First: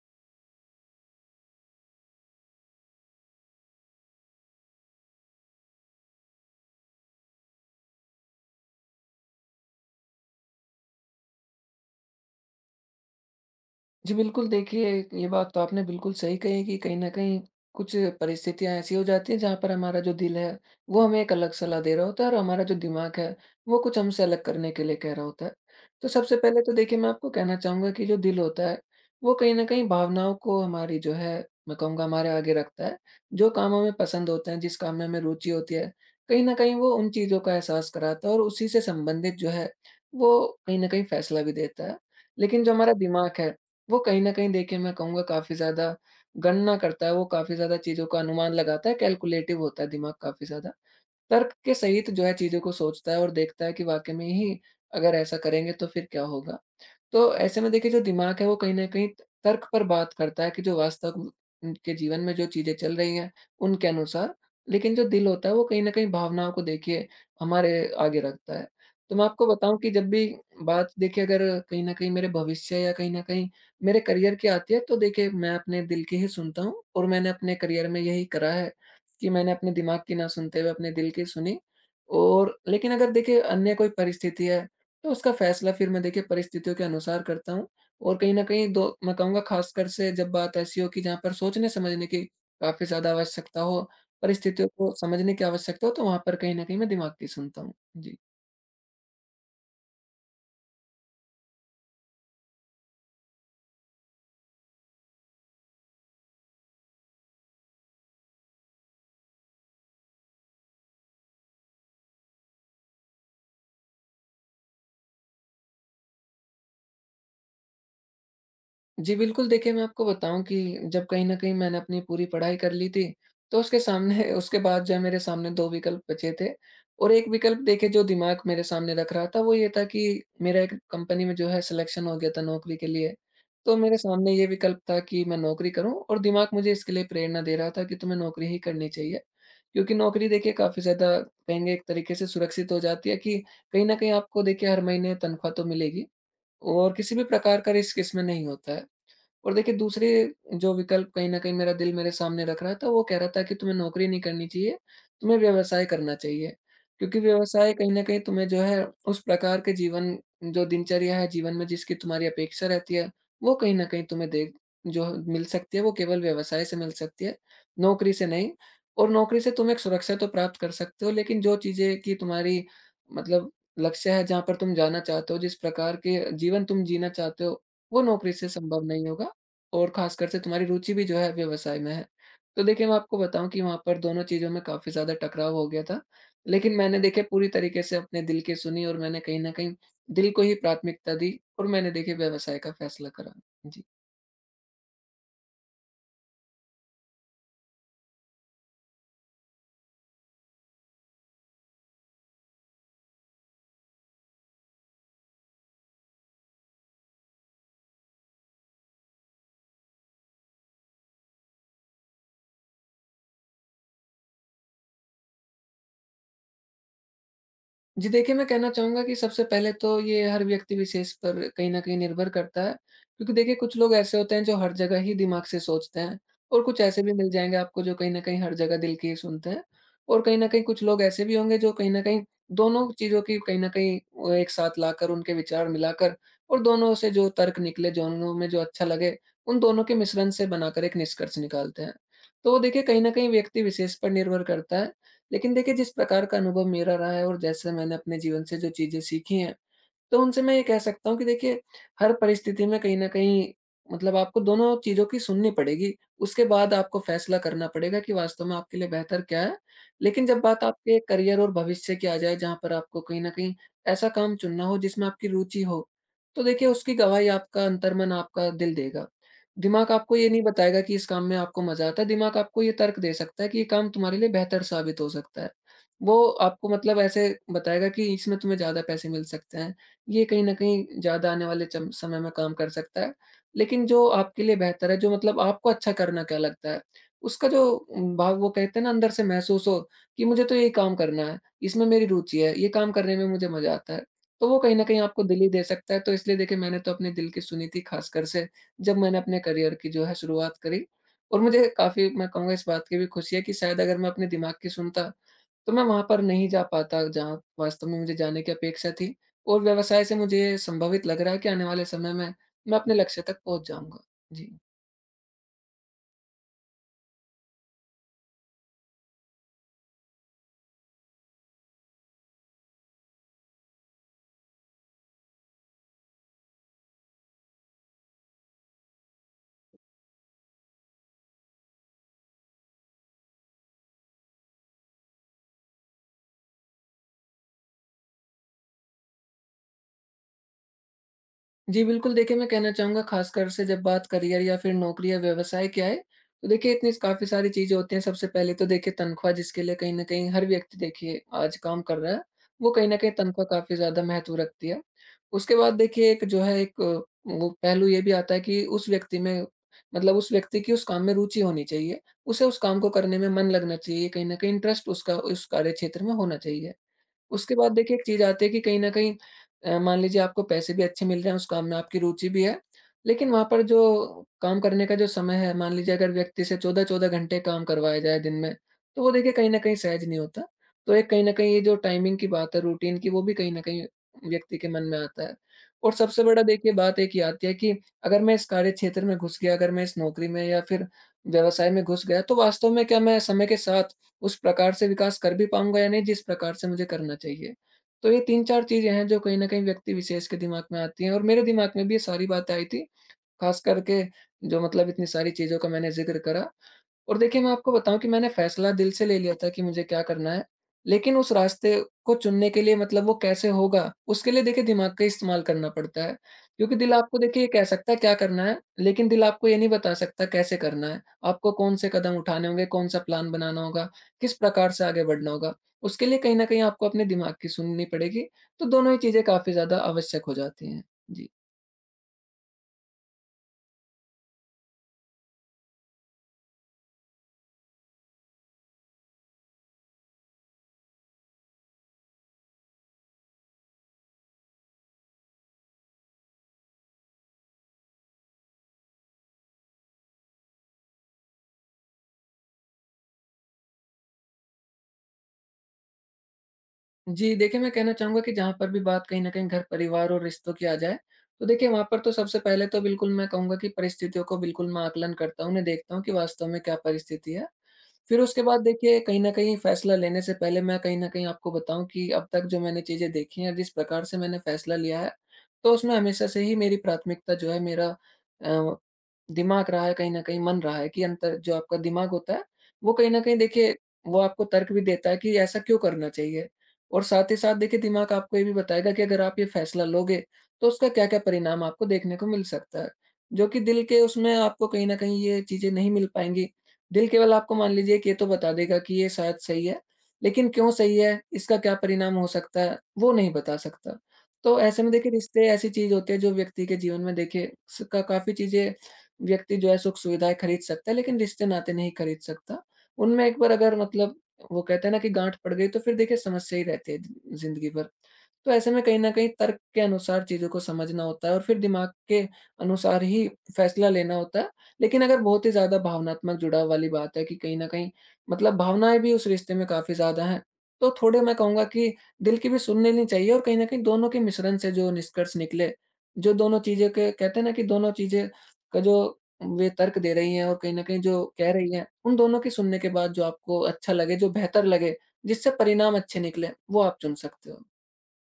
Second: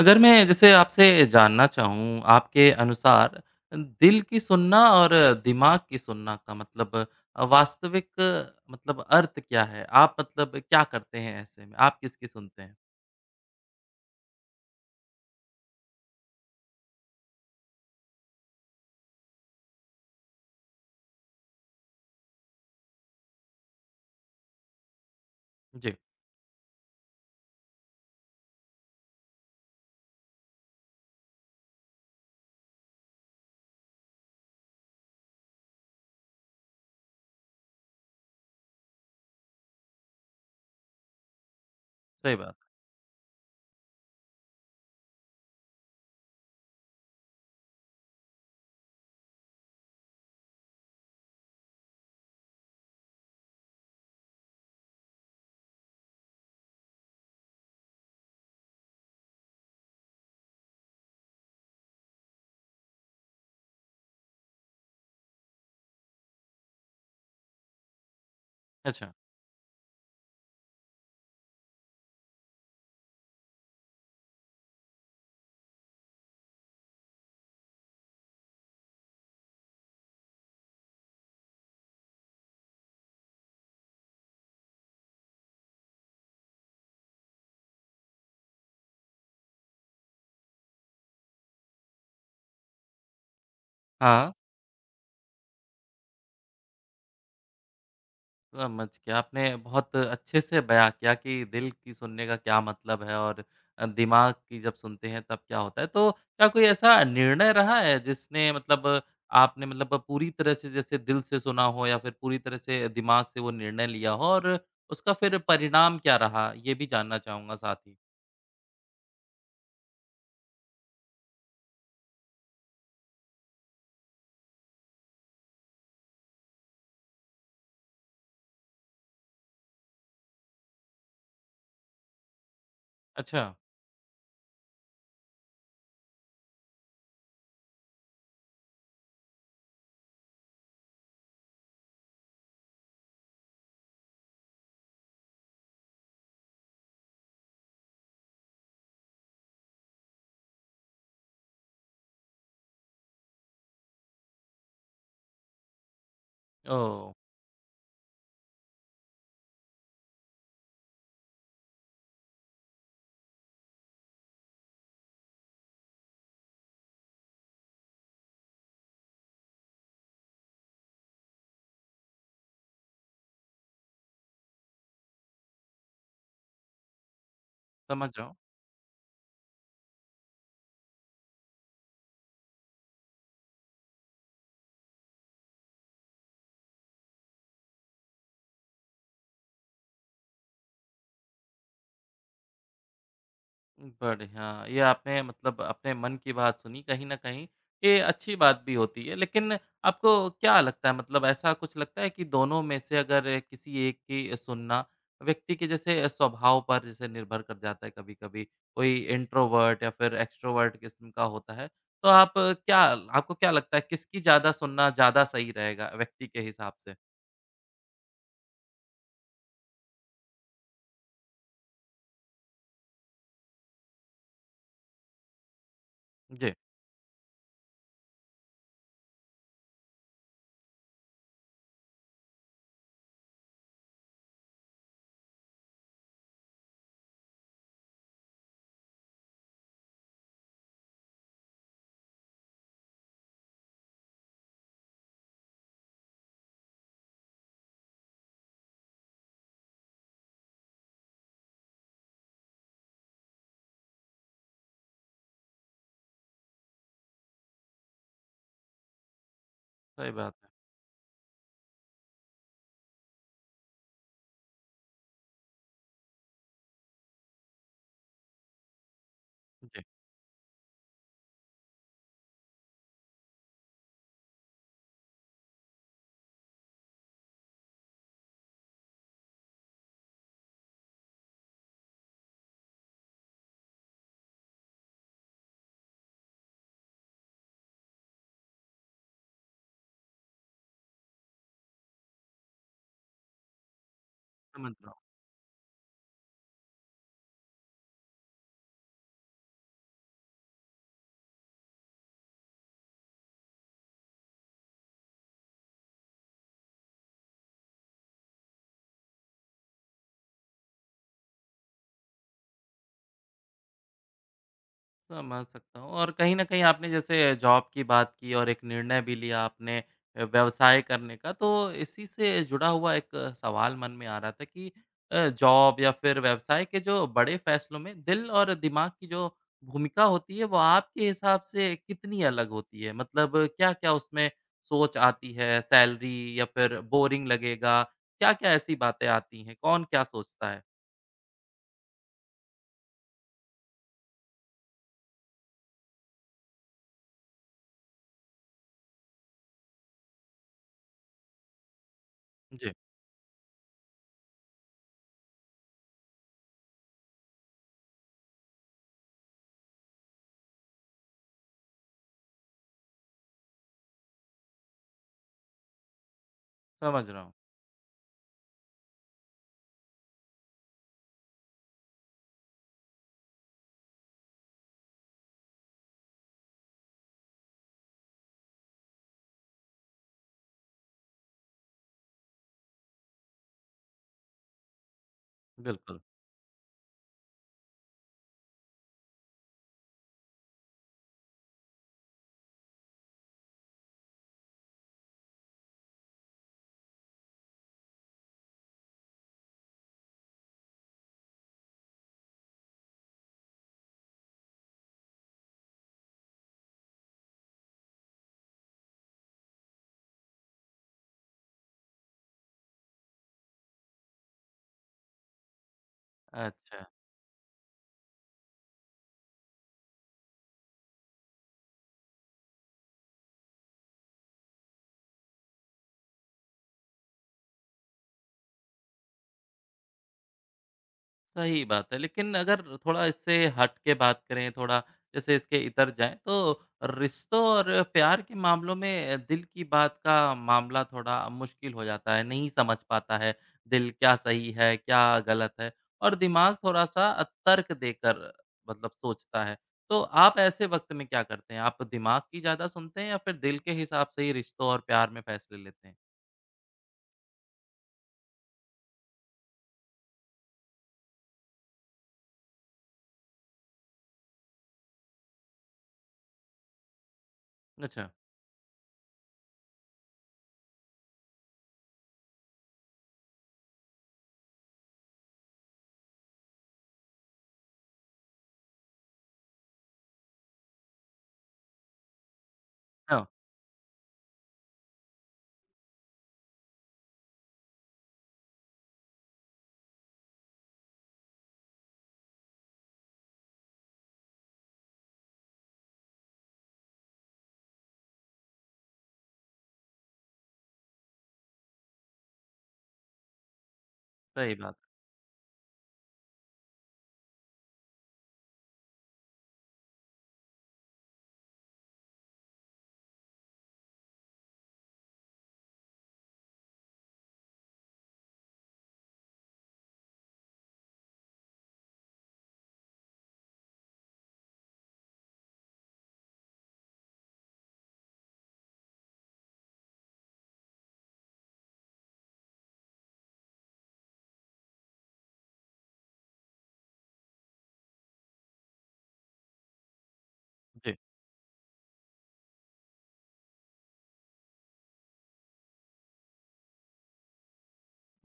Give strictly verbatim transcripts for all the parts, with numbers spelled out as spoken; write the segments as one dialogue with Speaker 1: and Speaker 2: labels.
Speaker 1: अगर मैं जैसे आपसे जानना चाहूँ, आपके अनुसार दिल की सुनना और दिमाग की सुनना का मतलब अ, वास्तविक मतलब अर्थ क्या है? आप मतलब क्या करते हैं ऐसे में? आप किसकी सुनते हैं?
Speaker 2: जी, बिल्कुल देखिए, ये बात तो आपने बिल्कुल सही कही है कि कहीं न कहीं कुछ परिस्थितियाँ ऐसी हो जाती हैं जहाँ पर हमारा जो दिल है, वो हमें एक अलग सलाह दे रहा होता है और हमारा जो दिमाग है, वो कुछ हमसे अलग करने के लिए कह रहा होता है।
Speaker 1: जी।
Speaker 2: तो सबसे पहले तो देखिए मैं आपको कहना चाहूँगा कि जो दिल होता है, वो कहीं न कहीं भावनाओं को हमारी जो है, मैं कहूँगा हमारे आगे रखता है। जो काम हमें पसंद होते हैं, जिस काम में हमें रुचि होती है, कहीं न कहीं वो उन चीज़ों का एहसास कराता है और उसी से संबंधित जो है, वो कहीं न कहीं फैसला भी देता है।
Speaker 1: सही बात।
Speaker 2: लेकिन जो हमारा दिमाग है, वो कहीं न कहीं देखिए मैं कहूँगा काफ़ी ज़्यादा गणना करता है, वो काफ़ी ज़्यादा चीज़ों का अनुमान लगाता है, कैलकुलेटिव होता है दिमाग काफ़ी ज़्यादा। तर्क के सहित जो है चीज़ों को सोचता है और देखता है कि वाक़ई में ही अगर ऐसा करेंगे तो फिर क्या होगा? तो ऐसे में देखिए जो दिमाग है, वो कहीं न कहीं तर्क पर बात करता है कि जो वास्तव उम, के जीवन में जो चीज़ें चल रही हैं, उनके अनुसार। लेकिन जो दिल होता है, वो कहीं न कहीं भावनाओं को देखिए हमारे आगे रखता है।
Speaker 1: अच्छा।
Speaker 2: तो मैं आपको बताऊँ कि जब भी बात देखिए अगर कहीं न कहीं मेरे भविष्य या कहीं न कहीं मेरे करियर की आती है, तो देखिए मैं अपने दिल की ही सुनता हूँ और मैंने अपने करियर में यही करा है कि मैंने अपने दिमाग की ना सुनते हुए अपने दिल की सुनी। और लेकिन अगर देखिए अन्य कोई परिस्थिति है, तो उसका फ़ैसला फिर मैं देखिए परिस्थितियों के अनुसार करता हूँ और कहीं न कहीं दो मैं कहूँगा ख़ासकर से जब बात ऐसी हो कि जहाँ पर सोचने-समझने की काफ़ी ज़्यादा आवश्यकता हो,
Speaker 1: हाँ।
Speaker 2: परिस्थितियों को समझने की आवश्यकता हो, तो वहाँ पर कहीं न कहीं मैं दिमाग की सुनता हूँ। जी।
Speaker 1: समझ गया। आपने बहुत अच्छे से बयाँ किया कि दिल की सुनने का क्या मतलब है और अ, दिमाग की जब सुनते हैं तब क्या होता है। तो क्या कोई ऐसा निर्णय रहा है जिसने मतलब आपने मतलब पूरी तरह से जैसे दिल से सुना हो या फिर पूरी तरह से दिमाग से वो निर्णय लिया हो और उसका फिर परिणाम क्या रहा? ये भी जानना चाहूँगा साथ ही।
Speaker 2: जी, बिल्कुल देखिए, मैं आपको बताऊँ कि जब कहीं न कहीं मैंने अपनी पूरी पढ़ाई कर ली थी, तो उसके सामने उसके बाद जो है मेरे सामने दो विकल्प बचे थे और एक विकल्प देखिए जो दिमाग मेरे सामने रख रहा था, वो ये था कि मेरा एक कंपनी में जो है सिलेक्शन हो गया था नौकरी के लिए।
Speaker 1: अच्छा।
Speaker 2: तो मेरे सामने ये विकल्प था कि मैं नौकरी करूँ और दिमाग मुझे इसके लिए प्रेरणा दे रहा था कि तुम्हें नौकरी ही करनी चाहिए। क्योंकि नौकरी देखिए काफ़ी ज़्यादा कहेंगे एक तरीके से सुरक्षित हो जाती है कि कहीं न कहीं आपको देखिए हर महीने तनख्वाह तो मिलेगी और किसी भी प्रकार का रिस्क इसमें नहीं होता है। और देखिए दूसरे जो विकल्प कहीं न कहीं मेरा दिल मेरे सामने रख रहा था, वो कह रहा था कि तुम्हें नौकरी नहीं करनी चाहिए, तुम्हें व्यवसाय करना चाहिए।
Speaker 1: ओह!
Speaker 2: क्योंकि व्यवसाय कहीं न कहीं तुम्हें जो है उस प्रकार के जीवन जो दिनचर्या है, जीवन में जिसकी तुम्हारी अपेक्षा रहती है, वो कहीं न कहीं तुम्हें दे जो मिल सकती है, वो केवल व्यवसाय से मिल सकती है, नौकरी से नहीं। और नौकरी से तुम एक सुरक्षा तो प्राप्त कर सकते हो, लेकिन जो चीज़ें कि तुम्हारी मतलब लक्ष्य है, जहाँ पर तुम जाना चाहते हो, जिस प्रकार के जीवन तुम जीना चाहते हो, वो
Speaker 1: समझ रहा
Speaker 2: नौकरी
Speaker 1: हूँ।
Speaker 2: से संभव नहीं होगा। और ख़ासकर से तुम्हारी रुचि भी जो है व्यवसाय में है। तो देखिए मैं आपको बताऊँ कि वहाँ पर दोनों चीज़ों में काफ़ी ज़्यादा टकराव हो गया था। लेकिन मैंने देखिए पूरी तरीके से अपने दिल की सुनी और मैंने कहीं न कहीं दिल को ही प्राथमिकता दी और मैंने देखिए व्यवसाय का फ़ैसला करा। जी।
Speaker 1: बढ़िया। ये आपने मतलब अपने मन की बात सुनी कहीं न कहीं, ये अच्छी बात भी होती है। लेकिन आपको क्या लगता है मतलब ऐसा कुछ लगता है कि दोनों में से अगर किसी एक की सुनना व्यक्ति के जैसे स्वभाव पर जैसे निर्भर कर जाता है कभी-कभी, कोई इंट्रोवर्ट या फिर एक्सट्रोवर्ट किस्म का होता है। तो आप क्या आपको क्या लगता है किसकी ज़्यादा सुनना ज़्यादा सही रहेगा व्यक्ति के हिसाब से?
Speaker 2: जी देखिए, मैं कहना चाहूँगा कि सबसे पहले तो ये हर व्यक्ति विशेष पर कहीं न कहीं निर्भर करता है। क्योंकि देखिए कुछ लोग ऐसे होते हैं जो हर जगह ही दिमाग से सोचते हैं
Speaker 1: जी।
Speaker 2: और कुछ ऐसे भी मिल जाएँगे आपको जो कहीं न कहीं हर जगह दिल की ही सुनते हैं। और कहीं न कहीं कुछ लोग ऐसे भी होंगे जो कहीं न कहीं दोनों चीज़ों की कहीं न कहीं वो एक साथ लाकर उनके विचार मिलाकर और दोनों से जो तर्क निकले, दोनों में जो अच्छा लगे, उन दोनों के मिश्रण से बनाकर एक निष्कर्ष निकालते हैं। तो वो देखिए कहीं न कहीं व्यक्ति विशेष पर निर्भर करता है, लेकिन देखिए जिस प्रकार का अनुभव मेरा रहा है और जैसे मैंने अपने जीवन से जो चीज़ें सीखी हैं, तो उनसे मैं ये कह सकता हूँ कि देखिए, हर परिस्थिति में कहीं न कहीं मतलब आपको दोनों चीज़ों की सुननी पड़ेगी। उसके बाद आपको फ़ैसला करना पड़ेगा कि वास्तव में आपके लिए बेहतर क्या है।
Speaker 1: सही
Speaker 2: लेकिन
Speaker 1: बात
Speaker 2: जब
Speaker 1: है।
Speaker 2: बात आपके करियर और भविष्य की आ जाए, जहाँ पर आपको कहीं न कहीं ऐसा काम चुनना हो जिसमें आपकी रुचि हो, तो देखिए उसकी गवाही आपका अंतर्मन, आपका दिल देगा।
Speaker 1: जी।
Speaker 2: दिमाग आपको ये नहीं बताएगा कि इस काम में आपको मज़ा आता है, दिमाग आपको ये तर्क दे सकता है कि ये काम तुम्हारे लिए बेहतर साबित हो सकता है। वो आपको मतलब ऐसे बताएगा कि इसमें तुम्हें ज़्यादा पैसे मिल सकते हैं। ये कहीं न कहीं ज़्यादा आने वाले चम समय में काम कर सकता है। लेकिन जो आपके लिए बेहतर है, जो मतलब आपको अच्छा करना क्या लगता है, उसका जो उम, भाव वो कहते हैं ना अंदर से महसूस हो कि मुझे तो ये काम करना है, इसमें मेरी रुचि है, ये काम करने में मुझे मज़ा आता है। तो वो
Speaker 1: समझ
Speaker 2: कहीं न
Speaker 1: रहा
Speaker 2: कहीं
Speaker 1: हूँ।
Speaker 2: आपको दिल ही दे सकता है। तो इसलिए देखिए मैंने तो अपने दिल की सुनी थी ख़ासकर से जब मैंने अपने करियर की जो है शुरुआत करी और मुझे काफ़ी मैं कहूँगा इस बात की भी खुशी है कि शायद अगर मैं अपने दिमाग की सुनता, तो मैं वहाँ पर नहीं जा पाता जहाँ वास्तव में मुझे जाने की अपेक्षा थी और व्यवसाय से मुझे ये संभावित लग रहा है कि आने वाले समय में मैं अपने लक्ष्य तक पहुँच जाऊँगा। जी।
Speaker 1: समझ सकता हूँ और कहीं न कहीं आपने जैसे जॉब की बात की और एक निर्णय भी लिया आपने अ, व्यवसाय करने का, तो इसी से जुड़ा हुआ एक अ, सवाल मन में आ रहा था कि अ, जॉब या फिर व्यवसाय के जो बड़े फैसलों में दिल और दिमाग की जो भूमिका होती है, वो आपके हिसाब से कितनी अलग होती है? मतलब क्या-क्या उसमें सोच आती है? सैलरी या फिर बोरिंग लगेगा, क्या-क्या ऐसी बातें आती हैं? कौन क्या सोचता है?
Speaker 2: जी, बिल्कुल देखिए, मैं कहना चाहूँगा ख़ासकर से जब बात करियर या फिर नौकरी या व्यवसाय की आए, तो देखिए इतनी काफ़ी सारी चीज़ें होती हैं। सबसे पहले तो देखिए तनख्वाह जिसके लिए कहीं न कहीं हर व्यक्ति देखिए आज काम कर रहा है, वो
Speaker 1: जी।
Speaker 2: कहीं न कहीं तनख्वाह काफ़ी ज़्यादा महत्व रखती है। उसके बाद देखिए एक जो है एक अ, वो पहलू ये भी आता है कि उस व्यक्ति में मतलब उस व्यक्ति की उस काम में रुचि होनी चाहिए। उसे उस काम को करने में मन लगना चाहिए, कहीं न कहीं इंटरेस्ट उसका उस कार्यक्षेत्र में होना चाहिए।
Speaker 1: समझ रहा हूँ।
Speaker 2: उसके बाद देखिए एक चीज़ आती है कि कहीं न कहीं अ, मान लीजिए आपको पैसे भी अच्छे मिल रहे हैं, उस काम में आपकी रुचि भी है, लेकिन वहाँ पर जो काम करने का जो समय है, मान लीजिए अगर व्यक्ति से चौदह चौदह घंटे काम करवाया जाए दिन में, तो वो देखिए कहीं न कहीं सहज नहीं होता। तो एक कहीं न कहीं ये जो टाइमिंग की बात है, रूटीन की, वो भी कहीं न कहीं व्यक्ति के मन में आता है। और
Speaker 1: बिल्कुल।
Speaker 2: सबसे बड़ा देखिए बात एक ये आती है कि अगर मैं इस कार्यक्षेत्र में घुस गया, अगर मैं इस नौकरी में या फिर व्यवसाय में घुस गया, तो वास्तव में क्या मैं समय के साथ उस प्रकार से विकास कर भी पाऊँगा या नहीं जिस प्रकार से मुझे करना चाहिए। तो ये तीन चार चीज़ें हैं जो कहीं न कहीं व्यक्ति विशेष के दिमाग में आती हैं और मेरे दिमाग में भी ये सारी बातें आई थी। ख़ास करके जो मतलब इतनी सारी चीज़ों का मैंने ज़िक्र करा और देखिए, मैं आपको बताऊँ कि मैंने फैसला दिल से ले लिया था कि मुझे क्या करना है, लेकिन उस रास्ते को चुनने के लिए मतलब वो कैसे होगा, उसके लिए देखिए दिमाग का इस्तेमाल करना पड़ता है। क्योंकि
Speaker 1: अच्छा।
Speaker 2: दिल आपको देखिए ये कह सकता है क्या करना है, लेकिन दिल आपको ये नहीं बता सकता कैसे करना है। आपको कौन-से कदम उठाने होंगे, कौन-सा प्लान बनाना होगा, किस प्रकार से आगे बढ़ना होगा, उसके लिए कहीं न कहीं आपको अपने दिमाग की सुननी पड़ेगी। तो दोनों ही चीज़ें काफ़ी ज़्यादा आवश्यक हो जाती हैं। जी।
Speaker 1: सही बात है, लेकिन अगर थोड़ा इससे हट के बात करें, थोड़ा जैसे इसके इतर जाएँ, तो रिश्तों और प्यार के मामलों में दिल की बात का मामला थोड़ा मुश्किल हो जाता है, नहीं समझ पाता है, दिल क्या सही है, क्या गलत है और दिमाग थोड़ा-सा अ, तर्क देकर मतलब सोचता है। तो आप ऐसे वक़्त में क्या करते हैं? आप दिमाग की ज़्यादा सुनते हैं या फिर दिल के हिसाब से ही रिश्तों और प्यार में फ़ैसले लेते हैं?
Speaker 2: जी, देखिए मैं कहना चाहूँगा कि जहाँ पर भी बात कहीं न कहीं घर-परिवार और रिश्तों की आ जाए, तो देखिए वहाँ पर तो सबसे पहले तो बिल्कुल मैं कहूँगा कि परिस्थितियों को बिल्कुल मैं आकलन करता हूँ, उन्हें देखता हूँ कि वास्तव में क्या परिस्थिति है।
Speaker 1: अच्छा।
Speaker 2: फिर उसके बाद देखिए कहीं न कहीं फैसला लेने से पहले मैं कहीं न कहीं आपको बताऊँ कि अब तक जो मैंने चीज़ें देखी हैं, जिस प्रकार से मैंने फैसला लिया है, तो उसमें हमेशा से ही मेरी प्राथमिकता जो है मेरा अ, दिमाग रहा है कहीं न कहीं, मन रहा है कि अंतर जो आपका दिमाग होता है, वो कहीं न
Speaker 1: हाँ।
Speaker 2: कहीं देखिए वो आपको तर्क भी देता है कि ऐसा क्यों करना चाहिए? और साथ ही साथ देखिए दिमाग आपको ये भी बताएगा कि अगर आप ये फैसला लोगे, तो उसका क्या-क्या परिणाम आपको देखने को मिल सकता है। जो कि दिल के उसमें आपको कहीं न कहीं ये चीज़ें नहीं मिल पाएँगी। दिल केवल आपको मान लीजिए कि ये तो बता देगा कि ये शायद सही है, लेकिन क्यों सही है, इसका क्या परिणाम हो सकता है, वो नहीं बता सकता।
Speaker 1: सही
Speaker 2: तो
Speaker 1: बात
Speaker 2: ऐसे में
Speaker 1: है।
Speaker 2: देखिए रिश्ते ऐसी चीज़ होती है जो व्यक्ति के जीवन में देखिए स का काफ़ी चीज़ें व्यक्ति जो है सुख-सुविधाएँ खरीद सकता है, लेकिन रिश्ते-नाते नहीं खरीद सकता। उनमें एक बार अगर मतलब वो कहते हैं ना कि गाँठ पड़ गई, तो फिर देखिए समस्या ही रहती है ज़ि ज़िंदगी भर। तो ऐसे में कहीं न कहीं तर्क के अनुसार चीज़ों को समझना होता है और फिर दिमाग के अनुसार ही फैसला लेना होता है। लेकिन अगर बहुत ही ज़्यादा भावनात्मक जुड़ाव वाली बात है कि कहीं न कहीं मतलब भावनाएँ भी उस रिश्ते में काफ़ी ज़्यादा हैं, तो थोड़े मैं कहूँगा कि दिल की भी सुन लेनी चाहिए और कहीं न कहीं दोनों के मिश्रण से जो निष्कर्ष निकले, जो दोनों चीज़ें के कहते हैं ना कि दोनों चीज़ें का जो वे तर्क दे रही हैं और कहीं न
Speaker 1: जी।
Speaker 2: कहीं जो कह रही हैं, उन दोनों की सुनने के बाद जो आपको अच्छा लगे, जो बेहतर लगे, जिससे परिणाम अच्छे निकले, वो आप चुन सकते हो।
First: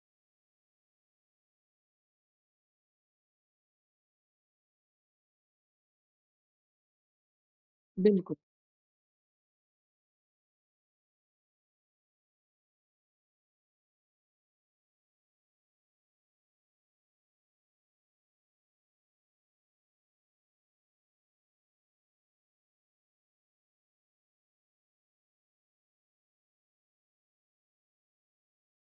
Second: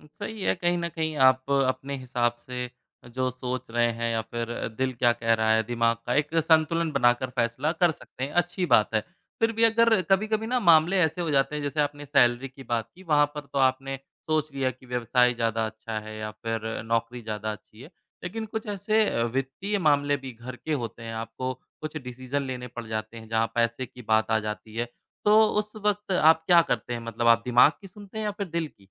Speaker 1: सही है, कहीं न कहीं आप अपने हिसाब से जो सोच रहे हैं या फिर दिल क्या कह रहा है, दिमाग का एक संतुलन बनाकर फैसला कर सकते हैं,
Speaker 2: बिल्कुल।
Speaker 1: अच्छी बात है। फिर भी अगर कभी-कभी ना मामले ऐसे हो जाते हैं जैसे आपने सैलरी की बात की, वहाँ पर तो आपने सोच लिया कि व्यवसाय ज़्यादा अच्छा है या फिर नौकरी ज़्यादा अच्छी है। लेकिन कुछ ऐसे अ, वित्तीय मामले भी घर के होते हैं, आपको कुछ डिसीज़न लेने पड़ जाते हैं जहाँ पैसे की बात आ जाती है। तो उस वक़्त आप क्या करते हैं? मतलब आप दिमाग की सुनते हैं या फिर दिल की?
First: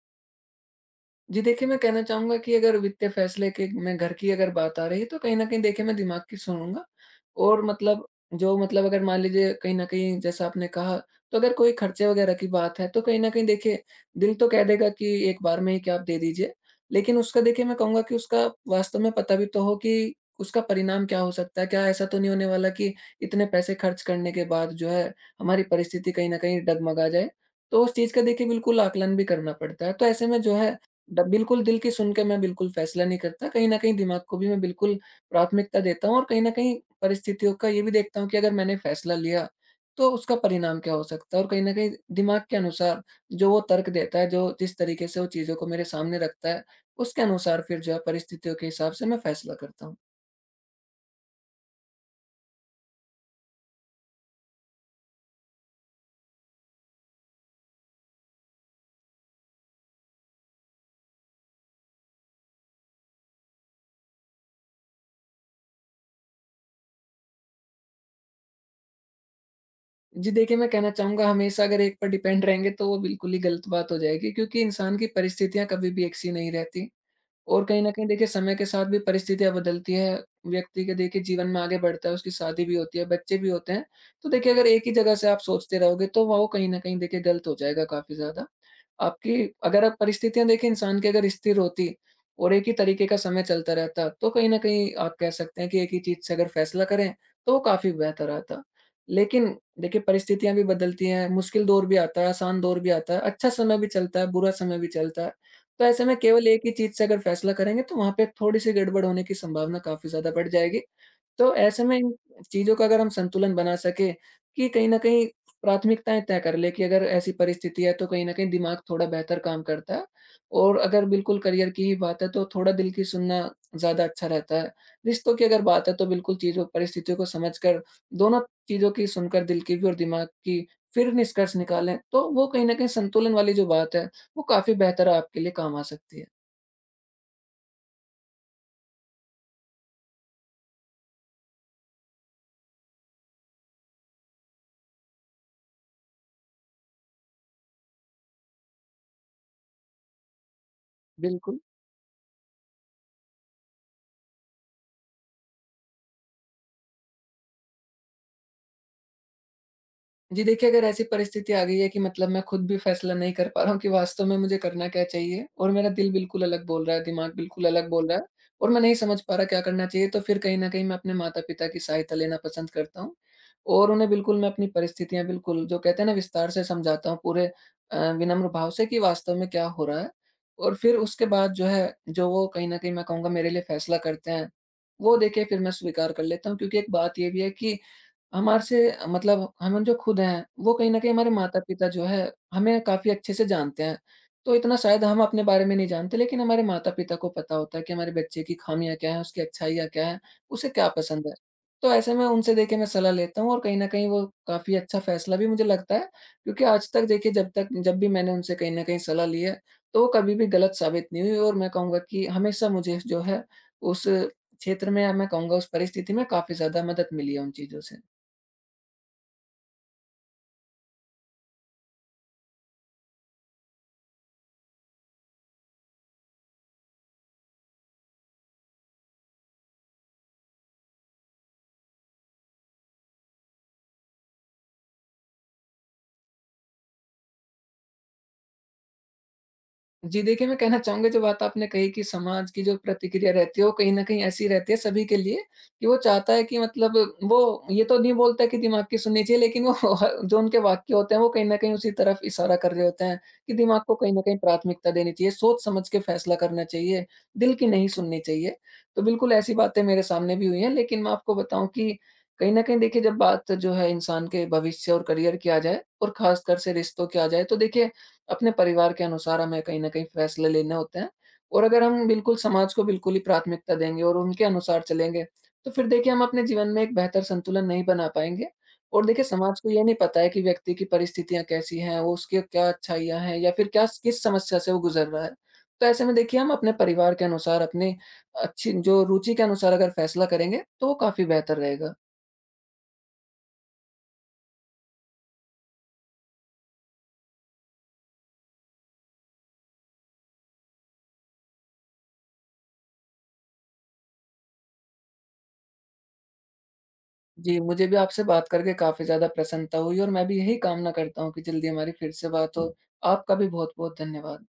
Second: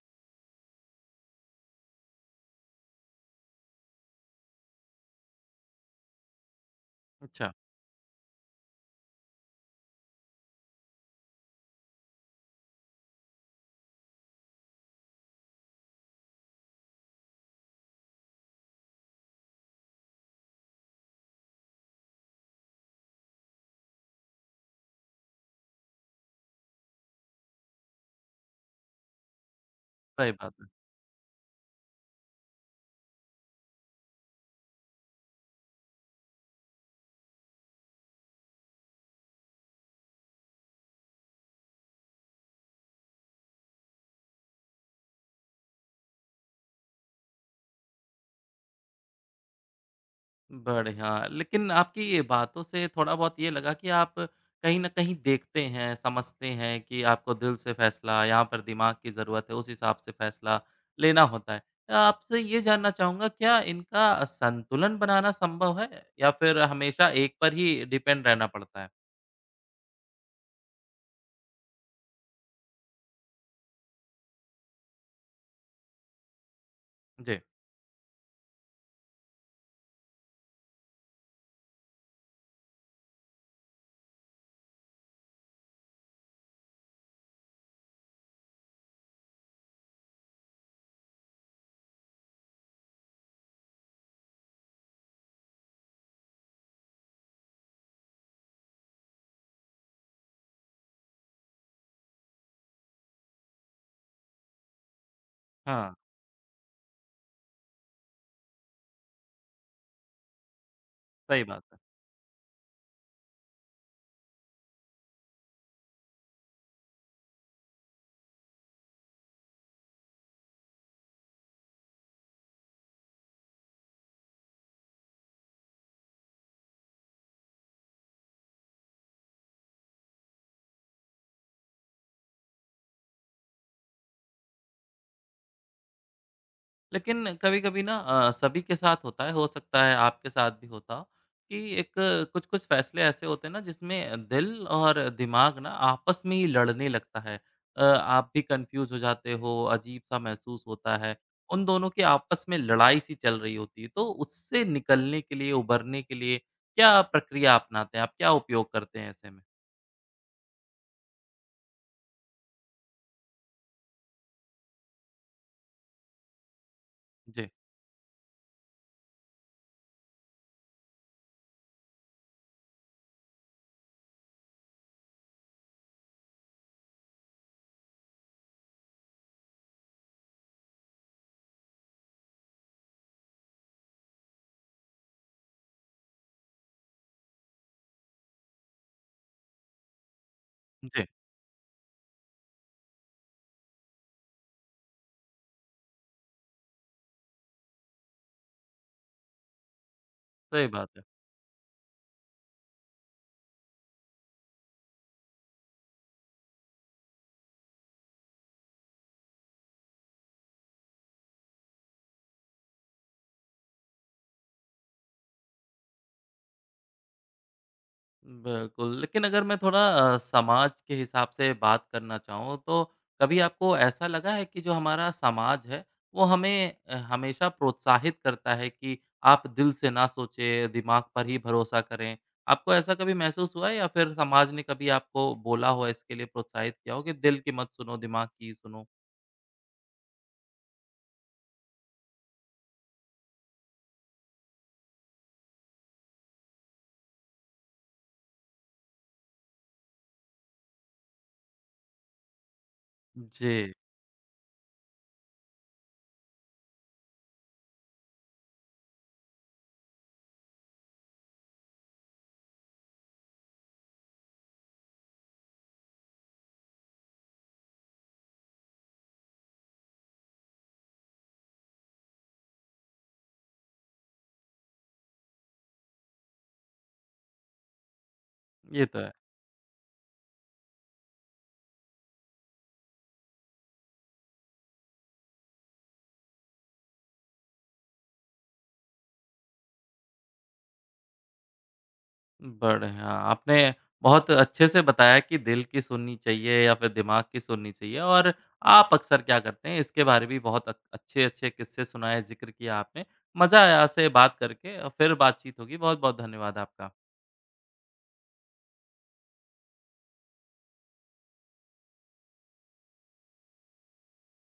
Speaker 2: जी देखिए, मैं कहना चाहूँगा कि अगर वित्तीय फैसले के में घर की अगर बात आ रही है, तो कहीं न कहीं देखिए मैं दिमाग की सुनूँगा।
Speaker 1: अच्छा।
Speaker 2: और मतलब जो मतलब अगर मान लीजिए कहीं न कहीं जैसा आपने कहा, तो अगर कोई खर्चे वग़ैरह की बात है, तो कहीं न कहीं देखिए दिल तो कह देगा कि एक बार में ही कि आप दे दीजिए। लेकिन उसका देखिए मैं कहूँगा कि उसका वास्तव में पता भी तो हो कि उसका परिणाम क्या हो सकता है? क्या ऐसा तो नहीं होने वाला कि इतने पैसे खर्च करने के बाद जो है हमारी परिस्थिति कहीं न कहीं डगमगा जाए। तो उस चीज़ का देखिए बिल्कुल आकलन भी करना पड़ता है। तो ऐसे
Speaker 1: सही
Speaker 2: में जो
Speaker 1: बात है।
Speaker 2: है ड बिल्कुल दिल की सुन के मैं बिल्कुल फैसला नहीं करता। कहीं न कहीं दिमाग को भी मैं बिल्कुल प्राथमिकता देता हूँ और कहीं न कहीं परिस्थितियों का ये भी देखता हूँ कि अगर मैंने फैसला लिया, तो उसका परिणाम क्या हो सकता है? और कहीं न कहीं दिमाग के अनुसार जो वो तर्क देता है, जो जिस तरीके से वो चीज़ों को मेरे सामने रखता है, उसके अनुसार फिर जो है परिस्थितियों के हिसाब से मैं फैसला करता हूँ।
Speaker 1: बढ़िया, लेकिन आपकी ये बातों से थोड़ा बहुत ये लगा कि आप कहीं न कहीं देखते हैं, समझते हैं कि आपको दिल से फ़ैसला, यहाँ पर दिमाग की ज़रूरत है, उस हिसाब से फ़ैसला लेना होता है। आपसे ये जानना चाहूँगा क्या इनका संतुलन बनाना संभव है या फिर हमेशा एक पर ही डिपेंड रहना पड़ता है?
Speaker 2: जी देखिए, मैं कहना चाहूँगा हमेशा अगर एक पर डिपेंड रहेंगे, तो वो बिल्कुल ही गलत बात हो जाएगी, क्योंकि इंसान की परिस्थितियाँ कभी भी एक सी नहीं रहती।
Speaker 1: जी।
Speaker 2: और कहीं न कहीं देखिए समय के साथ भी परिस्थितियाँ बदलती हैं, व्यक्ति के देखिए जीवन में आगे बढ़ता है, उसकी शादी भी होती है, बच्चे भी होते हैं। तो देखिए अगर एक ही जगह से आप सोचते रहोगे, तो वो कहीं न कहीं देखिए गलत हो जाएगा काफ़ी ज़्यादा। आपकी अगर आप परिस्थितियाँ देखें इंसान की अगर स्थिर होती और एक ही तरीके का समय चलता रहता, तो कहीं न कहीं आप कह सकते हैं कि एक ही चीज़ से अगर फैसला करें, तो वो काफ़ी बेहतर रहता। लेकिन देखिए परिस्थितियाँ भी बदलती हैं, मुश्किल दौर भी आता है, आसान दौर भी आता है, अच्छा समय भी चलता है, बुरा समय भी चलता है। तो
Speaker 1: हाँ।
Speaker 2: ऐसे में केवल एक ही चीज़ से अगर फैसला करेंगे, तो वहाँ पे थोड़ी-सी गड़बड़ होने की संभावना काफ़ी ज़्यादा बढ़ जाएगी।
Speaker 1: सही
Speaker 2: तो
Speaker 1: बात है।
Speaker 2: ऐसे में इन चीज़ों का अगर हम संतुलन बना सकें कि कहीं न कहीं प्राथमिकताएँ तय कर ले कि अगर ऐसी परिस्थिति है, तो कहीं न कहीं दिमाग थोड़ा बेहतर काम करता है और अगर बिल्कुल करियर की ही बात है, तो थोड़ा दिल की सुनना ज़्यादा अच्छा रहता है। रिश्तों की अगर बात है, तो बिल्कुल चीज़ों परिस्थितियों को समझकर दोनों चीज़ों की सुनकर दिल की भी और दिमाग की फिर निष्कर्ष निकालें, तो वो कहीं न कहीं संतुलन वाली जो बात है, वो काफ़ी बेहतर आपके लिए काम आ सकती है।
Speaker 1: लेकिन कभी-कभी ना अ, सभी के साथ होता है, हो सकता है आपके साथ भी होता हो, कि एक कुछ-कुछ फ़ैसले ऐसे होते हैं ना जिसमें दिल और दिमाग ना आपस में ही लड़ने लगता है। अ, आप भी कन्फ्यूज़ हो जाते हो, अजीब-सा महसूस होता है।
Speaker 2: बिल्कुल।
Speaker 1: उन दोनों की आपस में लड़ाई-सी चल रही होती है, तो उससे निकलने के लिए, उभरने के लिए क्या प्रक्रिया अपनाते हैं आप? क्या उपयोग करते हैं ऐसे में?
Speaker 2: जी देखिए, अगर ऐसी परिस्थिति आ गई है कि मतलब मैं खुद भी फैसला नहीं कर पा रहा हूँ कि वास्तव में मुझे करना क्या चाहिए और मेरा दिल बिल्कुल अलग बोल रहा है, दिमाग
Speaker 1: जी।
Speaker 2: बिल्कुल अलग बोल रहा है और मैं नहीं समझ पा रहा क्या करना चाहिए, तो फिर कहीं न कहीं मैं अपने माता-पिता की सहायता लेना पसंद करता हूँ और उन्हें बिल्कुल मैं अपनी परिस्थितियाँ बिल्कुल जो कहते हैं ना विस्तार से समझाता हूँ पूरे अ, विनम्र भाव से कि वास्तव में क्या हो रहा है और फिर उसके बाद जो है, जो वो कहीं न कहीं मैं कहूँगा मेरे लिए फैसला करते हैं, वो देखिए फिर मैं स्वीकार कर लेता हूँ, क्योंकि एक बात ये भी है कि हमारे से मतलब हम जो खुद हैं, वो कहीं न
Speaker 1: जी।
Speaker 2: कहीं हमारे माता-पिता जो है, हमें काफ़ी अच्छे से जानते हैं। तो इतना शायद हम अपने बारे में नहीं जानते, लेकिन हमारे माता-पिता को पता होता है कि हमारे बच्चे की ख़ामियाँ क्या हैं, उसकी अच्छाइयाँ क्या हैं,
Speaker 1: सही
Speaker 2: उसे क्या
Speaker 1: बात है।
Speaker 2: पसंद है। तो ऐसे में उनसे देखिए मैं सलाह लेता हूँ और कहीं न कहीं वो काफ़ी अच्छा फ़ैसला भी मुझे लगता है, क्योंकि आज तक देखिए जब तक जब भी मैंने उनसे कहीं न कहीं सलाह ली है, तो वो कभी भी गलत साबित नहीं हुई और मैं कहूँगा कि हमेशा मुझे जो है, उस क्षेत्र में या मैं कहूँगा उस परिस्थिति में काफ़ी ज़्यादा मदद मिली है उन चीज़ों से।
Speaker 1: बिल्कुल, लेकिन अगर मैं थोड़ा अ, समाज के हिसाब से बात करना चाहूँ, तो कभी आपको ऐसा लगा है कि जो हमारा समाज है, वो हमें अ, हमेशा प्रोत्साहित करता है कि आप दिल से ना सोचें, दिमाग पर ही भरोसा करें? आपको ऐसा कभी महसूस हुआ है या फिर समाज ने कभी आपको बोला हो इसके लिए, प्रोत्साहित किया हो कि दिल की मत सुनो, दिमाग की ही सुनो?
Speaker 2: जी, देखिए मैं कहना चाहूँगा जो बात आपने कही कि समाज की जो प्रतिक्रिया रहती है, वो कहीं न कहीं ऐसी रहती है सभी के लिए कि वो चाहता है कि मतलब वो ये तो नहीं बोलता कि दिमाग की सुननी चाहिए, लेकिन वो ह जो उनके वाक्य होते हैं, वो कहीं न कहीं उसी तरफ इशारा कर रहे होते हैं कि
Speaker 1: जी।
Speaker 2: दिमाग को कहीं न कहीं प्राथमिकता देनी चाहिए, सोच-समझ के फैसला करना चाहिए, दिल की नहीं सुननी चाहिए। तो बिल्कुल ऐसी बातें मेरे सामने भी हुई हैं, लेकिन मैं आपको बताऊँ कि कहीं न कहीं देखिए जब बात जो है इंसान के भविष्य और करियर की आ जाए और ख़ासकर से रिश्तों की आ जाए, तो देखिए अपने परिवार के अनुसार हमें कहीं न कहीं फ़ैसले लेने होते हैं और अगर हम बिल्कुल समाज को बिल्कुल ही प्राथमिकता देंगे और उनके अनुसार चलेंगे, तो फिर देखिए हम अपने जीवन में एक बेहतर संतुलन नहीं बना पाएँगे
Speaker 1: ये तो
Speaker 2: और
Speaker 1: है।
Speaker 2: देखिए समाज को ये नहीं पता है कि व्यक्ति की परिस्थितियाँ कैसी हैं, वो उसकी क्या अच्छाइयाँ हैं या फिर क्या किस समस्या से वो गुज़र रहा है। तो ऐसे में देखिए हम अपने परिवार के अनुसार अपने अच्छी जो रुचि के अनुसार अगर फ़ैसला करेंगे, तो वो काफ़ी बेहतर रहेगा।
Speaker 1: बढ़िया। आपने बहुत अच्छे से बताया कि दिल की सुननी चाहिए या फिर दिमाग की सुननी चाहिए और आप अक्सर क्या करते हैं इसके बारे भी बहुत अक- अच्छे-अच्छे किस्से सुनाए, ज़िक्र किया आपने। मज़ा आया आपसे बात करके और फिर बातचीत होगी। बहुत-बहुत धन्यवाद आपका।
Speaker 2: जी, मुझे भी आपसे बात करके काफ़ी ज़्यादा प्रसन्नता हुई और मैं भी यही कामना करता हूँ कि जल्दी हमारी फिर से बात हो। आपका भी बहुत-बहुत धन्यवाद।